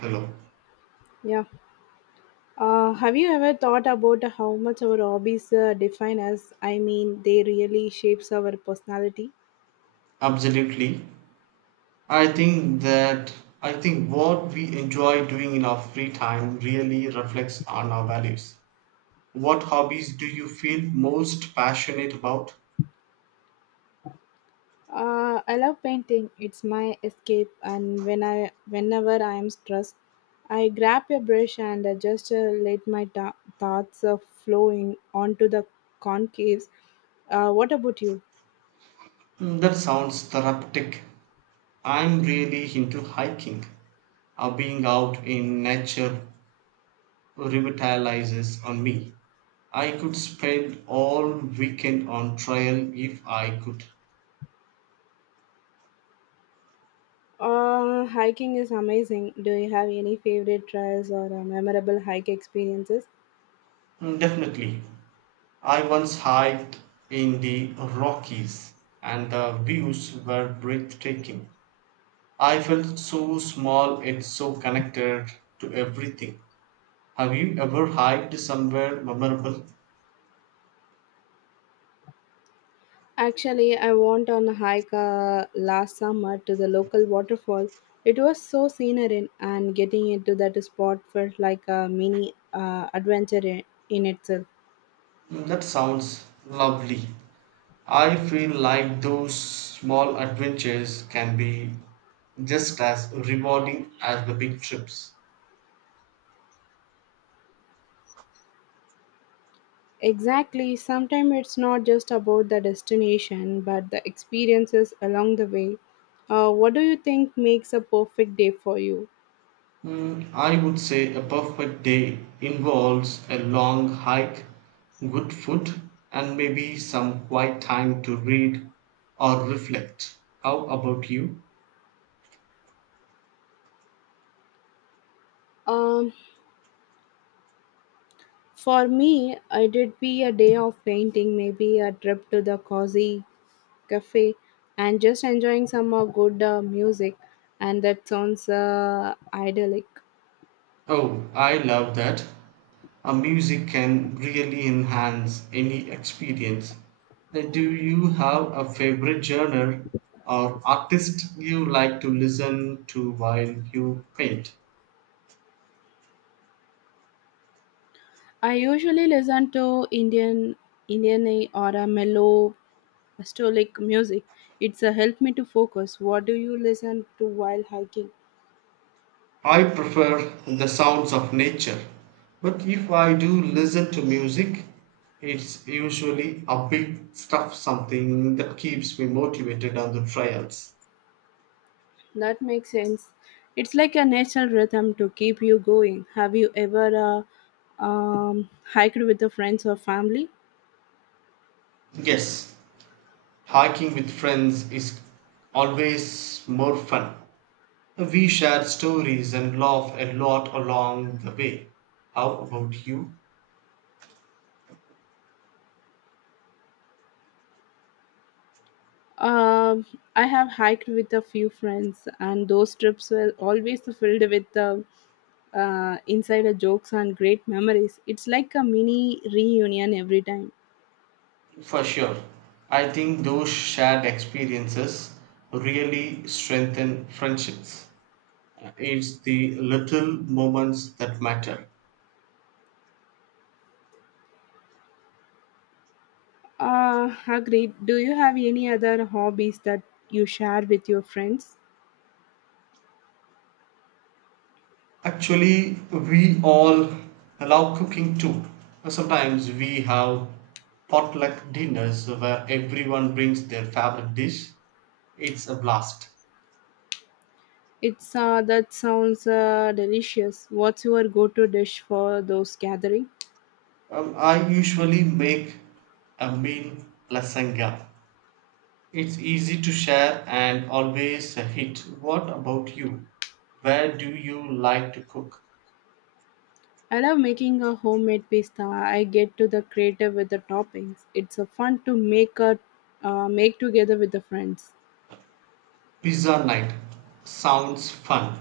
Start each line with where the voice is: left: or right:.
right: Hello.
left: Yeah. Have you ever thought about how much our hobbies define us? I mean, they really shapes our personality.
right: Absolutely. I think that I think what we enjoy doing in our free time really reflects on our values. What hobbies do you feel most passionate about?
left: I love painting. It's my escape, and whenever I am stressed, I grab a brush and I just let my thoughts flowing onto the concaves. What about you?
right: Hmm, that sounds therapeutic. I'm really into hiking. Being out in nature revitalizes on me. I could spend all weekend on trail if I could.
left: Hiking is amazing. Do you have any favorite trails or memorable hike experiences?
right: Mm, definitely. I once hiked in the Rockies and the views were breathtaking. I felt so small and so connected to everything. Have you ever hiked somewhere memorable?
left: Actually, I went on a hike last summer to the local waterfall. It was so scenery, and getting into that spot felt like a mini adventure in itself.
right: That sounds lovely. I feel like those small adventures can be just as rewarding as the big trips.
left: Exactly, sometimes it's not just about the destination but the experiences along the way. What do you think makes a perfect day for you?
right: I would say a perfect day involves a long hike, good food, and maybe some quiet time to read or reflect. How about you?
left: Um, for me, it would be a day of painting, maybe a trip to the cozy cafe and just enjoying some good music, and that sounds idyllic.
right: Oh, I love that. A music can really enhance any experience. Do you have a favorite genre or artist you like to listen to while you paint?
left: I usually listen to indian indian or a mellow stoic music. It's a help me to focus. What do you listen to while hiking?
right: I prefer the sounds of nature, but if I do listen to music, it's usually upbeat stuff, something that keeps me motivated on the trails.
left: That makes sense. It's like a natural rhythm to keep you going. Have you ever um, hiked with the friends or family?
right: Yes, hiking with friends is always more fun. We share stories and laugh a lot along the way. How about you?
left: Um, I have hiked with a few friends, and those trips were always filled with the insider jokes and great memories. It's like a mini reunion every time.
right: For sure. I think those shared experiences really strengthen friendships. It's the little moments that matter.
left: Agreed. Do you have any other hobbies that you share with your friends?
right: Actually, we all love cooking too. Sometimes we have potluck dinners where everyone brings their favorite dish. It's a blast.
left: It's that sounds delicious. What's your go-to dish for those gathering?
right: I usually make a meal lasagna. It's easy to share and always a hit. What about you? Where do you like to cook?
left: I love making a homemade pasta. I get to the creative with the toppings. It's a fun to make a make together with the friends.
right: Pizza night sounds fun.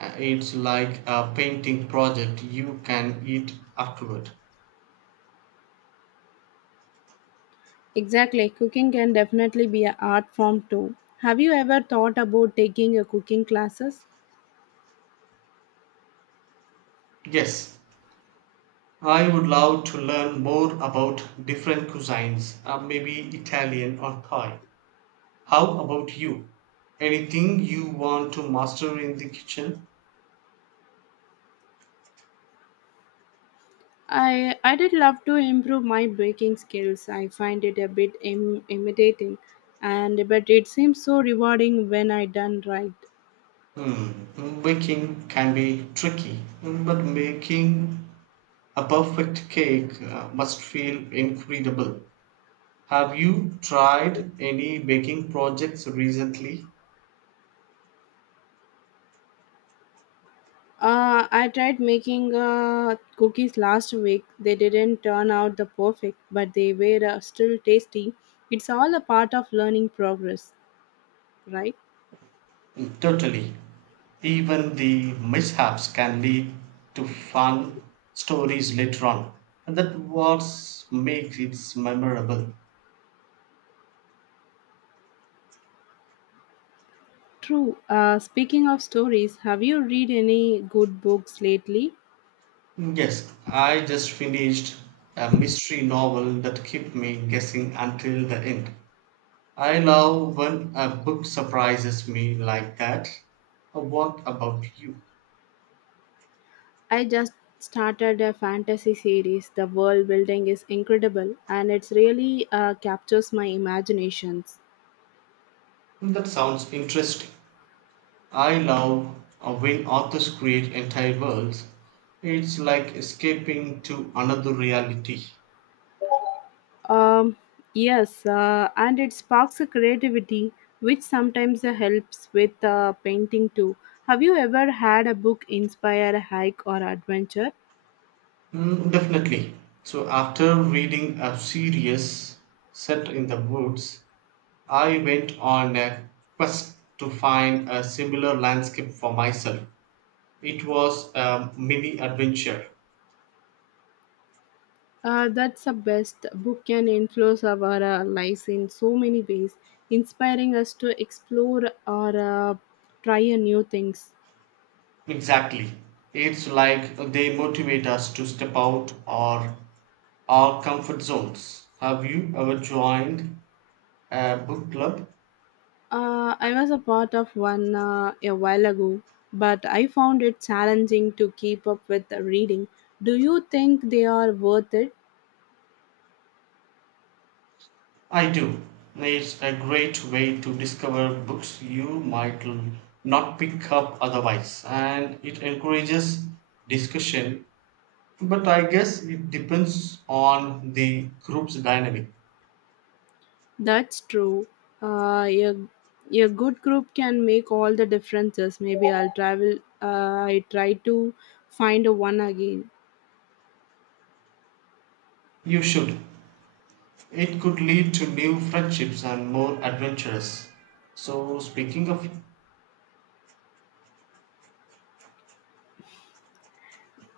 right: It's like a painting project you can eat afterward.
left: Exactly, cooking can definitely be an art form too. Have you ever thought about taking a cooking classes?
right: Yes, I would love to learn more about different cuisines, maybe Italian or Thai. How about you? Anything you want to master in the kitchen?
left: I did love to improve my baking skills. I find it a bit intimidating, and but it seems so rewarding when I done right.
right: Hmm, baking can be tricky, but making a perfect cake must feel incredible. Have you tried any baking projects recently?
left: I tried making cookies last week. They didn't turn out the perfect, but they were still tasty. It's all a part of learning progress, right?
right: Totally. Even the mishaps can lead to fun stories later on. And that was makes it memorable.
left: True. Speaking of stories, have you read any good books lately?
right: Yes, I just finished a mystery novel that kept me guessing until the end. I love when a book surprises me like that. What about you?
left: I just started a fantasy series. The world building is incredible, and it's really captures my imaginations.
right: That sounds interesting. I love when authors create entire worlds. It's like escaping to another reality.
left: Um, yes, and it sparks a creativity, which sometimes helps with painting too. Have you ever had a book inspire a hike or adventure?
right: Mm, definitely. So after reading a series set in the woods, I went on a quest to find a similar landscape for myself. It was a mini adventure.
left: That's the best. Book can influence our lives in so many ways, inspiring us to explore or try a new things.
right: Exactly. It's like they motivate us to step out or our comfort zones. Have you ever joined a book club?
left: I was a part of one a while ago, but I found it challenging to keep up with the reading. Do you think they are worth it?
right: I do. It's a great way to discover books not pick up otherwise, and it encourages discussion. But I guess it depends on the group's dynamic.
left: That's true. Uh, a, a good group can make all the differences. Maybe I'll travel. I try to find a one again.
right: You should. It could lead to new friendships and more adventures. So, speaking of,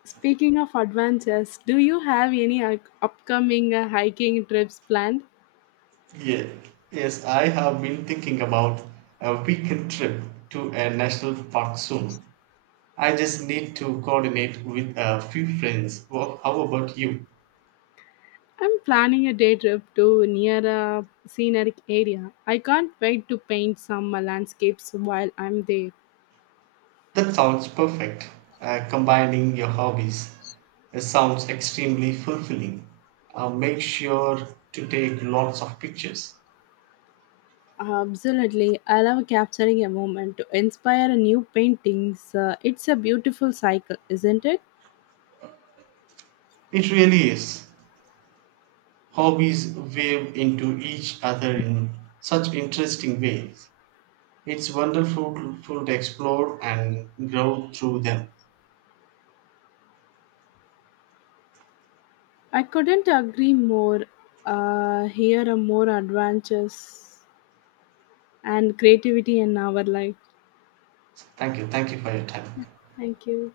left: Speaking of adventures, do you have any upcoming hiking trips planned?
right: yeah, yes, I have been thinking about a weekend trip to a national park soon. I just need to coordinate with a few friends. Well, how about you?
left: I'm planning a day trip to near a scenic area. I can't wait to paint some landscapes while I'm there.
right: That sounds perfect. Combining your hobbies. It sounds extremely fulfilling. Make sure to take lots of pictures.
left: Absolutely. I love capturing a moment to inspire a new paintings. It's a beautiful cycle, isn't it?
right: It really is. Hobbies weave into each other in such interesting ways. It's wonderful to explore and grow through them.
left: I couldn't agree more. Here are more adventures and creativity in our life.
right: Thank you. Thank you for your time.
left: Thank you.